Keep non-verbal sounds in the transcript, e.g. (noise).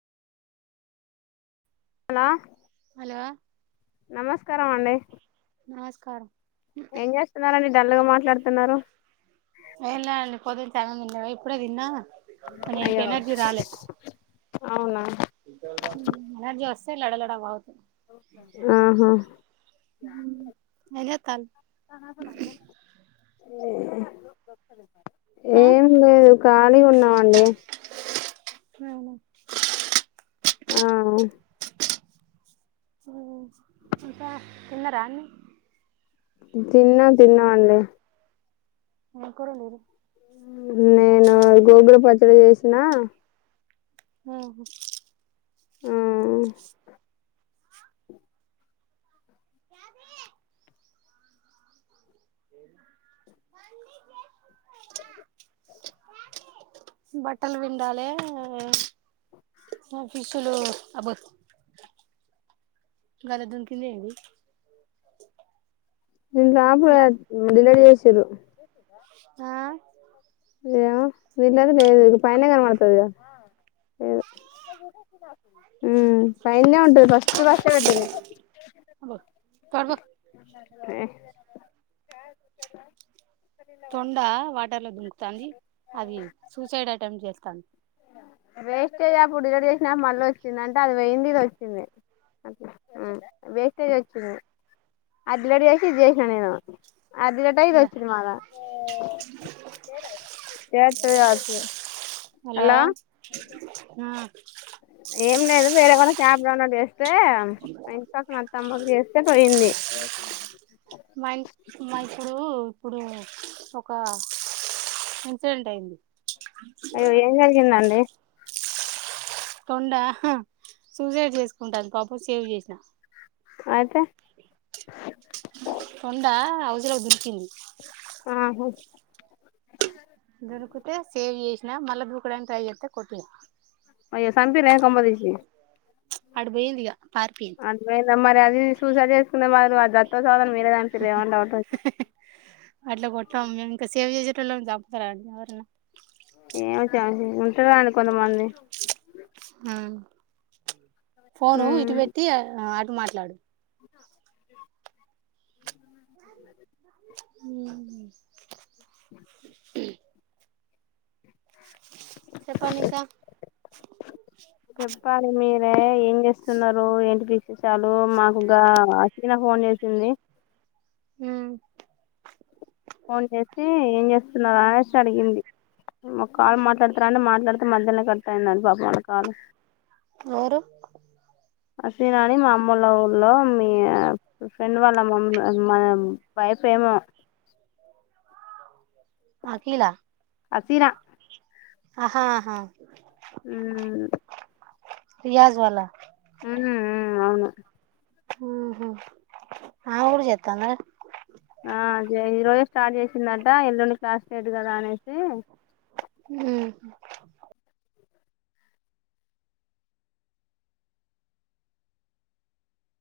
లా లా నమస్కారం అండి నమస్కారం ఏం చేస్తున్నారండి తెల్లగా మాట్లాడుతున్నారు వెళ్ళాలి పొడునుంచి అన్నమే తినలేదు ఇప్పుడే తిన్నా (unintelligible) ఇంక ఎనర్జీ రాలే అవునా ఎనర్జీ వస్ లడలడా వాగు ఆహా అనా తను (unintelligible) (inaudible) ఆ ఏం లేదు ఖాళీ ఉన్నామండి అవునా ఆ (unintelligible) ఇకా తిన్నరా అన్న తిన్నా తిన్నా అండి మనకురండరు (unintelligible) నేను గోగులు పచ్చడి చేసిన హ ఆ బట్టలు పిండాల ఫిసులు అబ గల దన్ దూకిడే ఇవి ఇంపు ఎలా డిలేీ చేసి (unintelligible) శరుూ (unintelligible) ఆ ఏ ఇల్ లేదు ఇది పైన కనబడుతుంది కదా పైన్ ఉంట ఫస్ట్ ప పెటి అబ్బో తోడుపో అ (unintelligible) తొండ వాటర్లో దుంకు ంది అది సూసైడ్టం చప్ చెతా (unintelligible) వేస్టేజ్ అప్పుడు డిలట్ చేసినా మళ్ళీ వచ్చింది అంటే అది వెయ్యడిది వచ్చింది వేస్టేజ్ వచ్చింది అది డిలట్ చేసి ఇది చేసినా నేను అది డిలీట్ అయి ఇది ఇలా వచ్చింది మళ్ళా చ (unintelligible) హలో ఆ ఏం లేదు వేరేవనా క్యాప్ అన్న్నట్ (unintelligible) వస్తే మత్త అమ్మకు చేస్తే పోయింది అ (unintelligible) మా మా ఇప్పుడు ఇప్పుడు ఒక ఇన్సిడెంట్ అయింది అయ్యో ఏం జరిగింది అండి తొండ సూసైడ్ చేసుకుంటాను పాపం సేవ్ చేసిన అయితే తొండ ఉసిలోకి దుర్కింది ఆహా దొరుకుతే సేవ్ చేసి మల్ల దోకడానికి ట్రై చేస్తే కొట్టె అయ్యో సంపిర్రెమ్ కొంపతీసి అటు బోయిందిగా అతుయింది మరి సూసైడ్ చేసుకునే బదులు వాడు సస్తే సావ్ అట్లా కొట్టం మేం ఇంకా సేవ చే జంపుతారంటా ఎవరన్నా ఏమి చే ఉంటారు అండి కొంతమంది హ ఫోను ఉమ్ ఇటు పెట్టి అటు మాట్లాడు ఉ మ్మ్ చెప్పండి ఇంకా చెప్పాల మీరు అ ఏం చేస్తున్నారు ఏంటి పక్షే చాలు మాకు అచ్చిన ఫోన్ చేసింది మ్మ్ ఫోన్ చేసి ఏం చేస్తున్నారు అనేసి అడిగింది ఒక కాలు మాట్లాడతారండి మాట్లాడితే మధ్యలోనే కట్టయ్యింది పాప వాళ్ళ కాలు ఎవరు అశ్విని అని మా అమ్మల ఊళ్లో మీ ఫ్రెండ్ వాళ్ళ అమ్మమ్మ వయసేమో అసీరా ఆహాహా. ఉమ్ రియాజ్ వాలా మ్మ్ మ్మ్ అవును హ ఆ అమ గూడ చెత్తందా. ఆ ఈ రోజు స్టార్ట్ చేసిందట ఎల్లుండి క్లాస్ లేదు గదా అనేసి. ఉమ్.